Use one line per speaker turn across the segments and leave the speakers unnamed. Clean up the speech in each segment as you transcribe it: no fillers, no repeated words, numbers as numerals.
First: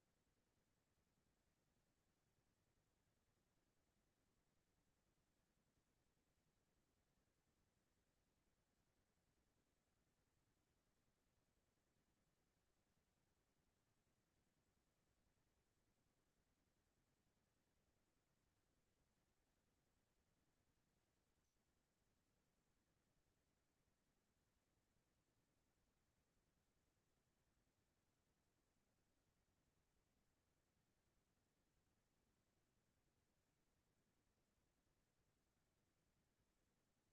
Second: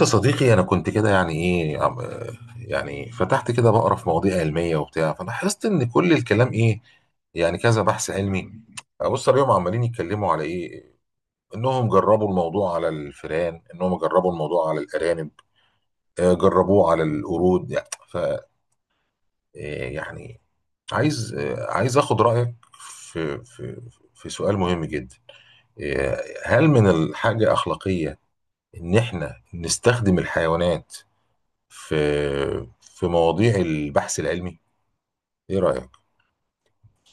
يا صديقي، أنا كنت كده يعني إيه يعني فتحت كده بقرا في مواضيع علمية وبتاع، فلاحظت إن كل الكلام إيه يعني كذا بحث علمي. أبص عليهم عمالين يتكلموا على إيه، إنهم جربوا الموضوع على الفئران، إنهم جربوا الموضوع على الأرانب، جربوه على القرود يعني ف آه، يعني عايز، عايز آخد رأيك في في سؤال مهم جدا. هل من الحاجة أخلاقية إن إحنا نستخدم الحيوانات في في مواضيع البحث العلمي؟ ايه رأيك؟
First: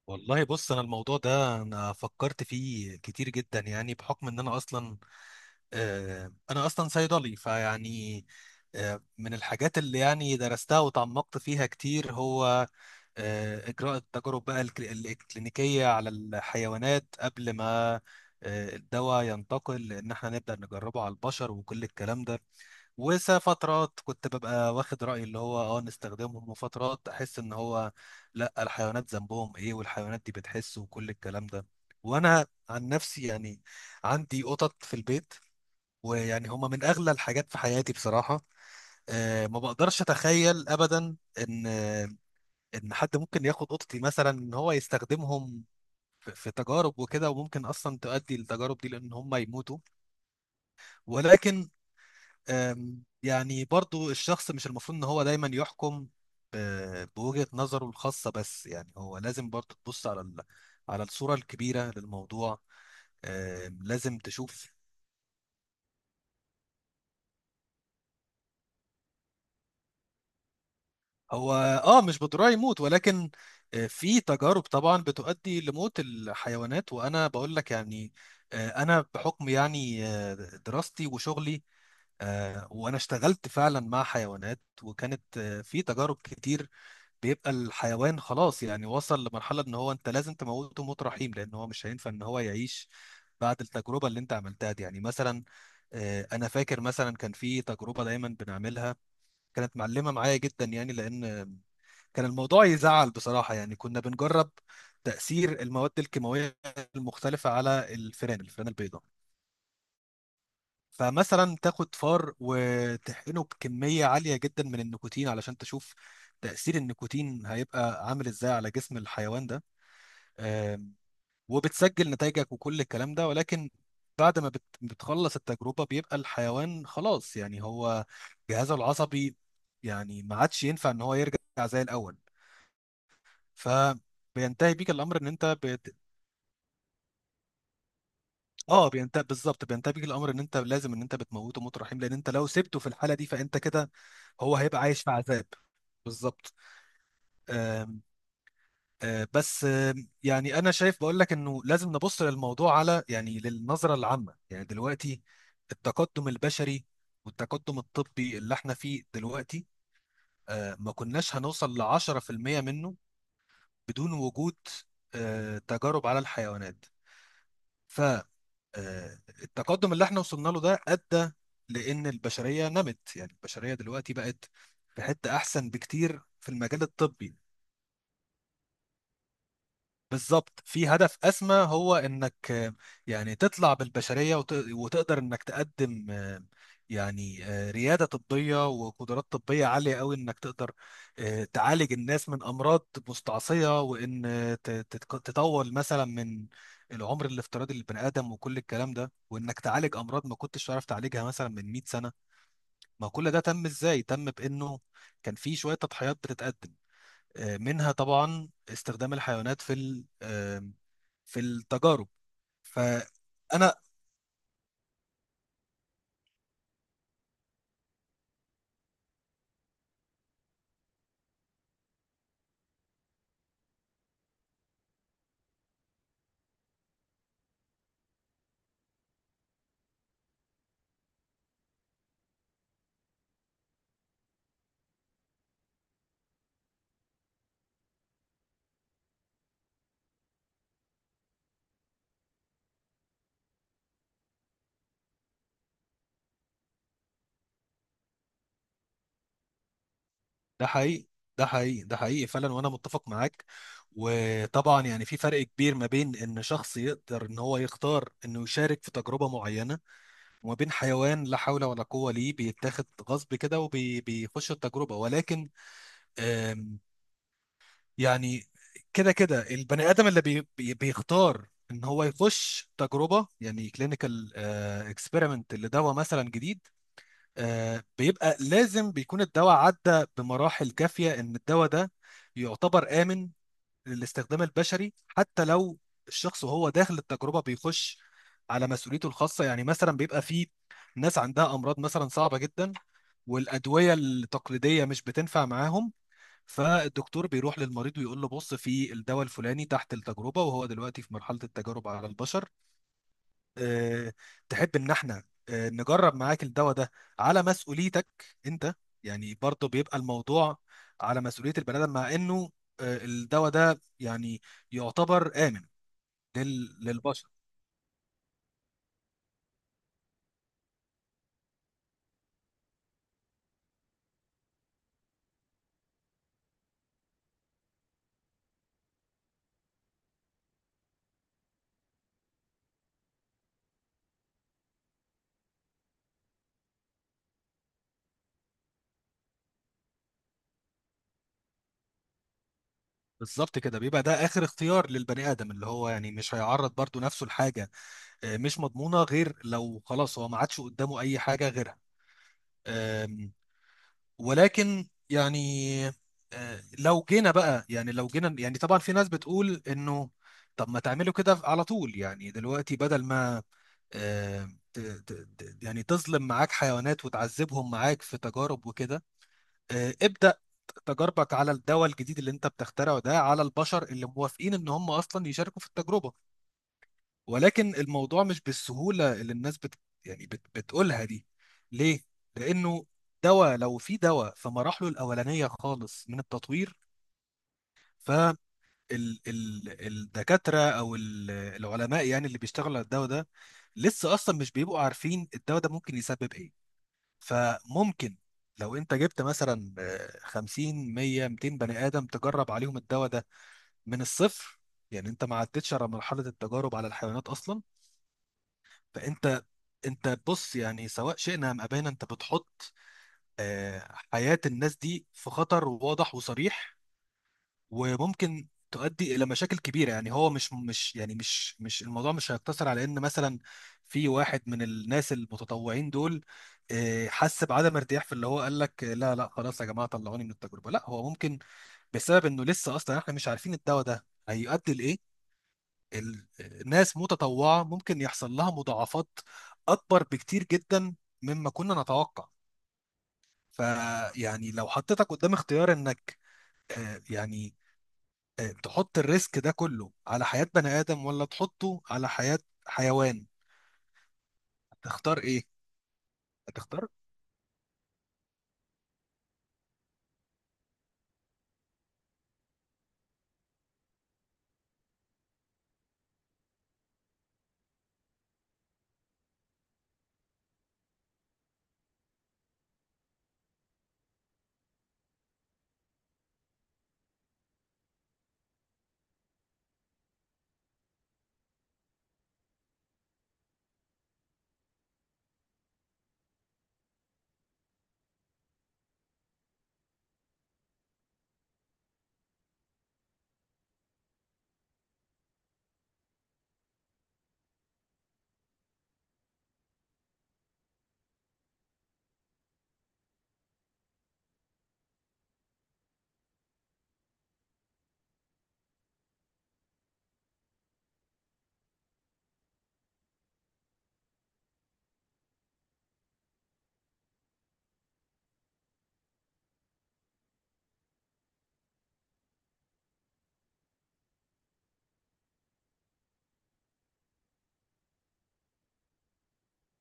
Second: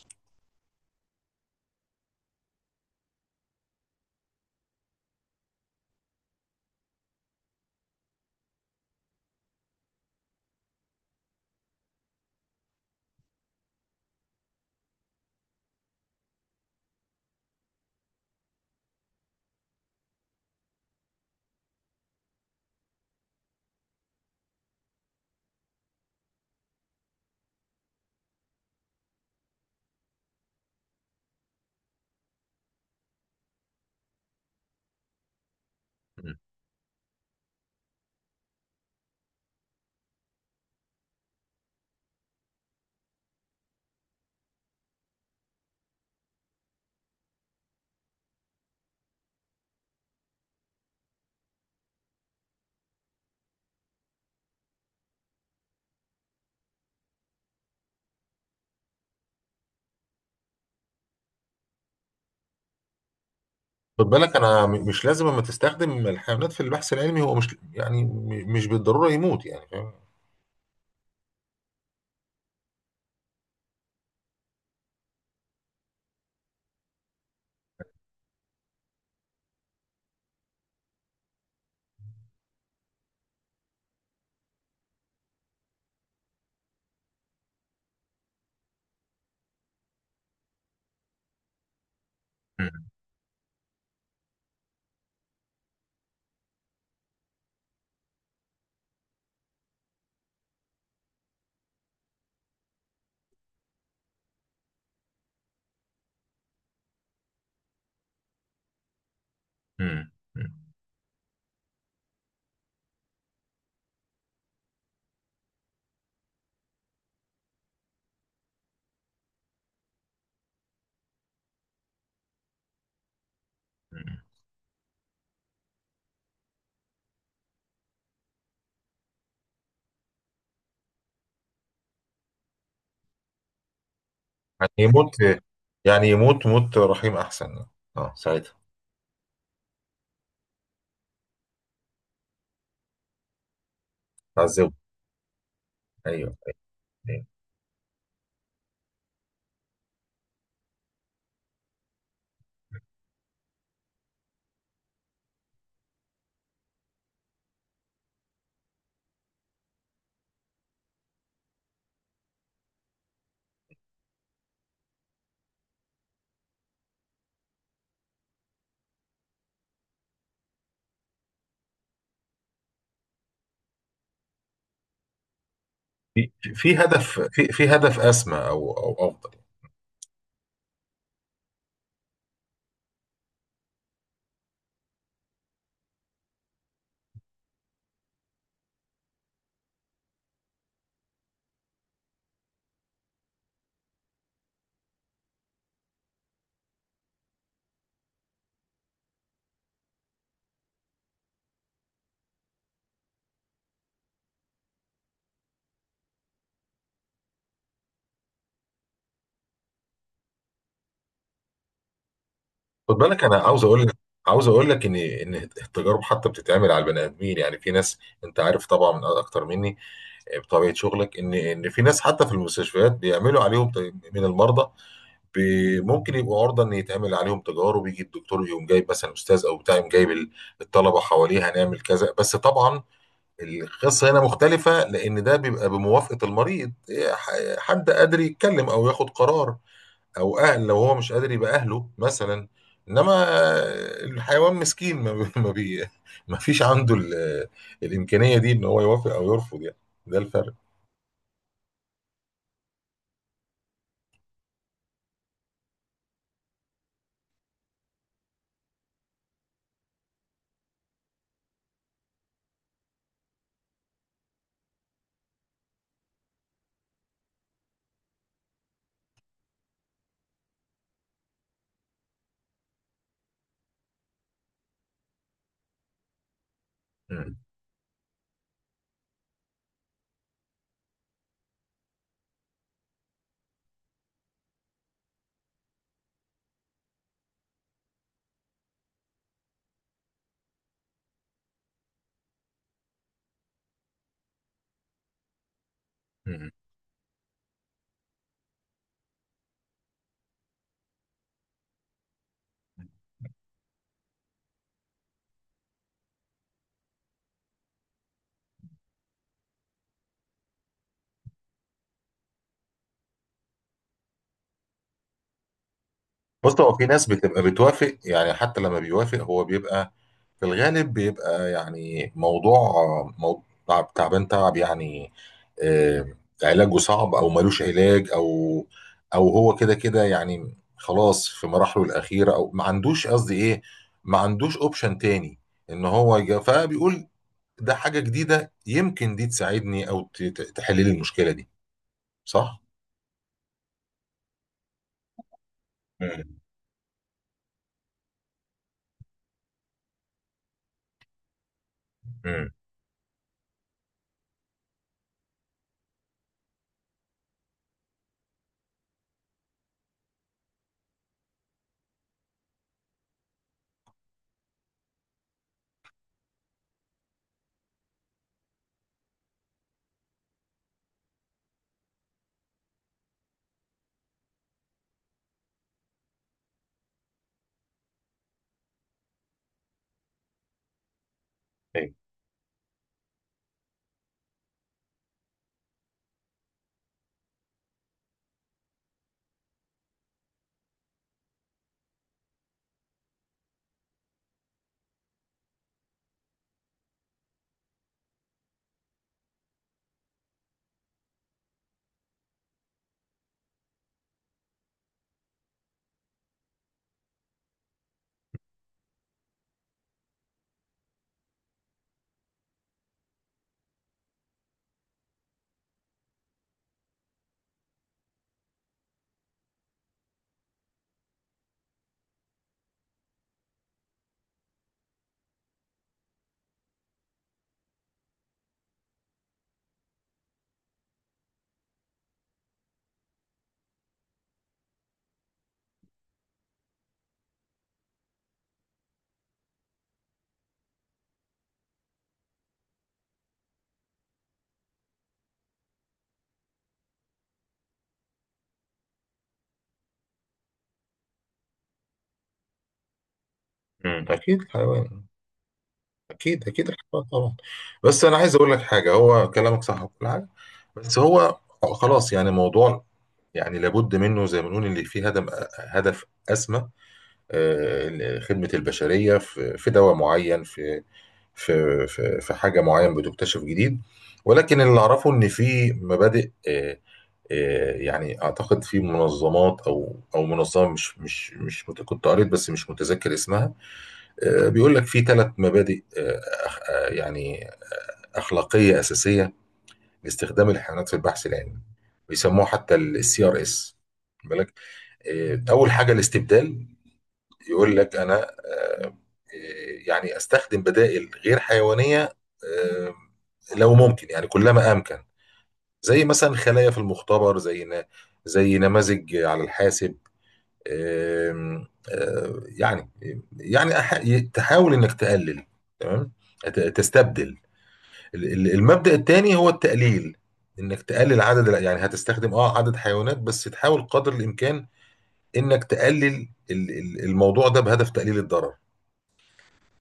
والله بص، انا الموضوع ده انا فكرت فيه كتير جدا يعني بحكم ان انا اصلا انا اصلا صيدلي فيعني من الحاجات اللي يعني درستها وتعمقت فيها كتير هو اجراء التجارب بقى الكلينيكية على الحيوانات قبل ما الدواء ينتقل ان احنا نبدأ نجربه على البشر وكل الكلام ده. وفترات كنت ببقى واخد رأيي اللي هو نستخدمهم، وفترات احس ان هو لا الحيوانات ذنبهم ايه والحيوانات دي بتحس وكل الكلام ده. وانا عن نفسي يعني عندي قطط في البيت،
مم.
ويعني هما من اغلى الحاجات في حياتي بصراحة. ما بقدرش اتخيل ابدا ان ان حد ممكن ياخد قطتي مثلا ان هو يستخدمهم في تجارب وكده، وممكن اصلا تؤدي للتجارب دي لان هما يموتوا. ولكن يعني برضو الشخص مش المفروض ان هو دايما يحكم بوجهة نظره الخاصة، بس يعني هو لازم برضو تبص على على الصورة الكبيرة للموضوع.
خد
لازم
بالك انا
تشوف.
مش لازم اما تستخدم الحيوانات في البحث العلمي هو مش يعني مش بالضرورة يموت، يعني فاهم؟
هو اه مش بضرورة يموت، ولكن في تجارب طبعا بتؤدي لموت الحيوانات، وانا بقول لك يعني انا بحكم يعني دراستي وشغلي وانا اشتغلت فعلا مع حيوانات، وكانت في تجارب كتير بيبقى الحيوان خلاص يعني وصل لمرحلة ان هو انت لازم تموته موت رحيم لان هو مش هينفع ان هو
مم.
يعيش بعد التجربة اللي انت عملتها دي. يعني مثلا انا فاكر مثلا كان في تجربة دايما بنعملها كانت معلمة معايا جدا، يعني لان كان الموضوع يزعل بصراحة. يعني كنا بنجرب تأثير المواد الكيماوية المختلفة على الفئران البيضاء.
مم. مم.
فمثلا تاخد فار وتحقنه بكمية عالية جدا من النيكوتين علشان تشوف تأثير النيكوتين هيبقى عامل ازاي على جسم الحيوان ده. آم، وبتسجل نتائجك وكل الكلام ده، ولكن
مم.
بعد ما بتخلص التجربة بيبقى الحيوان خلاص، يعني هو جهازه العصبي يعني ما عادش ينفع ان هو يرجع زي الأول،
يعني
فبينتهي بيك
يموت،
الأمر ان انت
يعني يموت موت رحيم احسن، اه ساعتها.
اه بينتهي بالظبط، بينتهي الامر ان انت لازم ان انت بتموته موت رحيم، لان انت لو سبته في الحاله دي فانت كده هو
تعذبه.
هيبقى عايش في عذاب
ايوه.
بالظبط. آم، آه، بس يعني انا شايف بقول لك انه لازم نبص للموضوع على يعني للنظره العامه. يعني دلوقتي التقدم البشري والتقدم الطبي اللي احنا فيه دلوقتي ما كناش هنوصل ل 10% منه بدون وجود تجارب على الحيوانات. التقدم اللي احنا وصلنا له ده ادى لان البشريه نمت، يعني البشريه دلوقتي بقت في حته احسن بكتير
في
في
في
المجال
هدف،
الطبي.
في هدف اسمى، او افضل.
بالظبط، في هدف أسمى هو إنك يعني تطلع بالبشرية وتقدر إنك تقدم ريادة طبية وقدرات طبية عالية قوي إنك تقدر تعالج الناس من أمراض مستعصية، وإن تطول مثلا من العمر الافتراضي للبني آدم وكل الكلام ده، وإنك تعالج أمراض ما كنتش تعرف تعالجها مثلا من 100 سنة. ما كل ده تم إزاي؟ تم بإنه كان في شوية تضحيات بتتقدم منها طبعا استخدام الحيوانات في ال- آه، في التجارب.
خد بالك، انا عاوز
فانا
اقول لك، عاوز اقول لك ان التجارب حتى بتتعمل على البني ادمين. يعني في ناس، انت عارف طبعا من اكتر مني بطبيعه شغلك، ان في ناس حتى في المستشفيات بيعملوا عليهم من المرضى ممكن يبقوا عرضه ان يتعمل عليهم تجارب. يجي الدكتور يقوم جايب مثلا استاذ او بتاع، يقوم جايب الطلبه حواليه هنعمل كذا. بس طبعا القصه هنا مختلفه لان ده بيبقى بموافقه المريض. إيه، حد قادر يتكلم او ياخد قرار، او اهل لو هو مش قادر يبقى اهله مثلا. انما الحيوان مسكين، ما فيش عنده الامكانيه دي ان هو يوافق او يرفض، يعني. ده الفرق.
ده حقيقي، ده حقيقي، ده حقيقي فعلا، وانا متفق معاك. وطبعا يعني في فرق كبير ما بين ان شخص يقدر ان هو يختار انه يشارك في تجربة معينة وما بين حيوان لا حول ولا قوة ليه بيتاخد غصب كده وبيخش التجربة. ولكن يعني كده كده البني ادم اللي بي بي بيختار ان هو يخش تجربه يعني كلينيكال اكسبيرمنت لدواء مثلا جديد.
مم.
بيبقى لازم بيكون الدواء عدى بمراحل كافيه ان الدواء ده يعتبر امن للاستخدام البشري، حتى لو الشخص وهو داخل التجربه بيخش على مسؤوليته الخاصه. يعني مثلا بيبقى في ناس عندها امراض مثلا صعبه جدا، والادويه التقليديه مش بتنفع معاهم.
مم.
فالدكتور بيروح للمريض ويقول له: بص في الدواء الفلاني تحت التجربة، وهو دلوقتي في مرحلة التجارب على البشر، أه تحب ان احنا نجرب معاك الدواء ده على مسؤوليتك انت؟ يعني برضه بيبقى الموضوع على مسؤولية البني آدم، مع انه الدواء ده يعني يعتبر آمن
بص، هو في ناس
للبشر.
بتبقى بتوافق. يعني حتى لما بيوافق هو بيبقى في الغالب بيبقى يعني موضوع، موضوع تعبان تعب يعني. آه، علاجه صعب او ملوش علاج، او او هو كده كده يعني خلاص في مراحله الاخيره، او ما عندوش، قصدي ايه، ما عندوش اوبشن تاني ان هو فبيقول ده حاجه جديده يمكن دي تساعدني او تحل لي المشكله دي، صح؟
بالظبط كده، بيبقى ده اخر اختيار للبني ادم، اللي هو يعني مش
امم.
هيعرض برضه نفسه لحاجه مش مضمونه غير لو خلاص هو ما عادش قدامه اي حاجه غيرها. آم، ولكن يعني لو جينا يعني طبعا في ناس بتقول انه طب ما تعملوا كده على طول، يعني دلوقتي بدل ما آه، ت- ت- يعني تظلم معاك حيوانات وتعذبهم معاك في تجارب وكده، ابدأ تجاربك على الدواء الجديد اللي انت بتخترعه ده على البشر اللي موافقين ان هم اصلا يشاركوا في التجربة. ولكن الموضوع مش بالسهولة اللي الناس بت يعني بت بتقولها دي. ليه؟ لأنه دواء، لو في دواء في مراحله الأولانية خالص من التطوير، فالدكاترة أو العلماء يعني اللي بيشتغلوا على الدواء ده لسه أصلا مش بيبقوا عارفين الدواء ده ممكن يسبب إيه. فممكن لو أنت جبت مثلا 50 100 200 بني آدم تجرب عليهم الدواء ده من الصفر، يعني أنت ما عدتش على مرحلة التجارب على الحيوانات أصلا. فانت بص، يعني سواء شئنا ام ابينا انت بتحط حياة الناس دي في خطر واضح وصريح، وممكن تؤدي الى مشاكل كبيره. يعني هو مش مش يعني مش مش الموضوع مش هيقتصر على ان مثلا في واحد من الناس المتطوعين دول حس بعدم ارتياح في اللي هو قال لك لا لا خلاص يا جماعه طلعوني من التجربه. لا، هو ممكن بسبب انه لسه اصلا احنا مش عارفين الدواء ده هيؤدي لايه الناس متطوعة ممكن يحصل لها مضاعفات أكبر بكتير جدا مما كنا نتوقع. فيعني لو حطيتك قدام اختيار إنك آه، يعني تحط الريسك ده كله على حياة بني آدم ولا تحطه على حياة حيوان،
امم، اكيد الحيوان.
هتختار إيه؟
اكيد اكيد
هتختار.
الحوار طبعا. بس انا عايز اقول لك حاجه، هو كلامك صح وكل حاجه، بس هو خلاص يعني موضوع، يعني لابد منه زي ما بنقول اللي فيه هدف، هدف اسمى. خدمه البشريه في دواء معين، في حاجه معين بتكتشف جديد. ولكن اللي اعرفه ان في مبادئ، يعني اعتقد في منظمات او منظمه مش مش مش مت- كنت قريت بس مش متذكر اسمها. بيقول لك في ثلاث مبادئ يعني أخلاقية أساسية لاستخدام الحيوانات في البحث العلمي، بيسموها حتى السي ار اس، بالك. إيه، أول حاجة الاستبدال. يقول لك أنا، إيه، يعني أستخدم بدائل غير حيوانية، آه، لو ممكن يعني كلما أمكن، زي مثلا خلايا في المختبر، زي نماذج على الحاسب. آم، آه، يعني يعني تحاول إنك تقلل، تمام، تستبدل. المبدأ الثاني هو التقليل، انك تقلل عدد يعني هتستخدم اه عدد حيوانات بس تحاول قدر الامكان انك تقلل الموضوع ده بهدف تقليل الضرر.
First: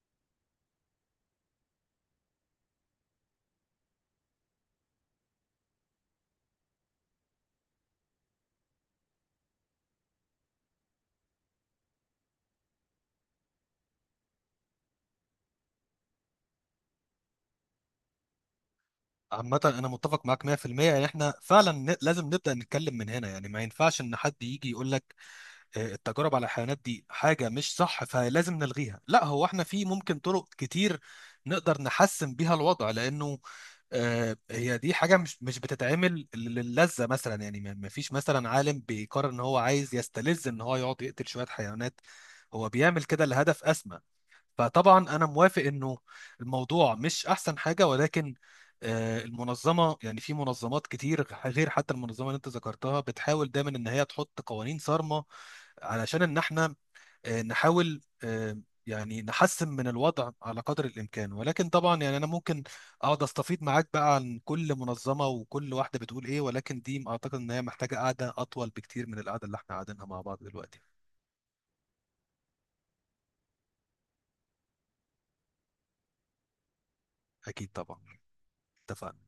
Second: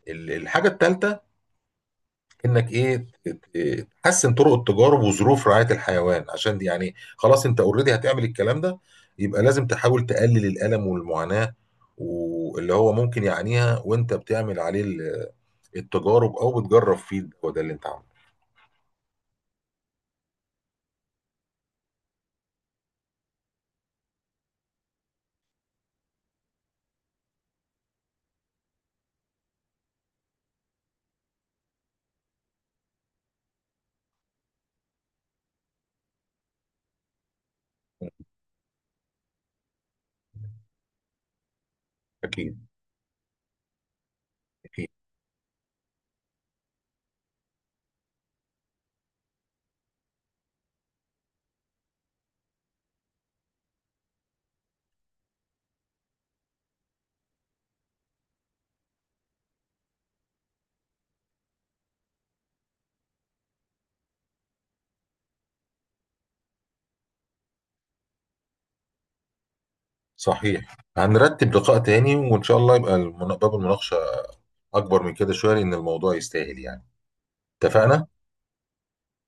الحاجة الثالثة انك ايه تحسن طرق التجارب وظروف رعاية الحيوان، عشان دي يعني خلاص انت اوريدي هتعمل الكلام ده، يبقى لازم تحاول تقلل الألم والمعاناة واللي هو ممكن يعانيها وانت بتعمل عليه التجارب او بتجرب فيه الدواء ده اللي انت عامله.
عامة أنا متفق معاك 100%. إن إحنا فعلا لازم نبدأ نتكلم من هنا، يعني ما ينفعش إن حد يجي يقول لك التجارب على الحيوانات دي حاجة مش صح فلازم نلغيها. لا، هو احنا في ممكن طرق كتير نقدر نحسن بيها الوضع، لأنه هي دي حاجة مش مش بتتعمل للذة مثلا، يعني ما ما فيش مثلا عالم بيقرر ان هو عايز يستلذ ان هو يقعد يقتل شوية حيوانات.
اكيد
هو بيعمل كده لهدف أسمى.
اكيد.
فطبعا أنا موافق انه الموضوع مش أحسن حاجة، ولكن المنظمة يعني في منظمات كتير غير حتى المنظمة اللي انت ذكرتها بتحاول دايما ان هي تحط قوانين صارمة علشان ان احنا نحاول يعني نحسن من الوضع على قدر الامكان. ولكن طبعا يعني انا ممكن اقعد استفيد معاك بقى عن كل منظمه وكل واحده بتقول ايه، ولكن دي اعتقد ان هي محتاجه قعده اطول بكتير من القعده اللي احنا قاعدينها مع بعض
صحيح،
دلوقتي.
هنرتب لقاء تاني وإن شاء الله يبقى باب المناقشة أكبر من كده شوية لأن الموضوع يستاهل يعني.
اكيد طبعا.
اتفقنا؟
اتفقنا.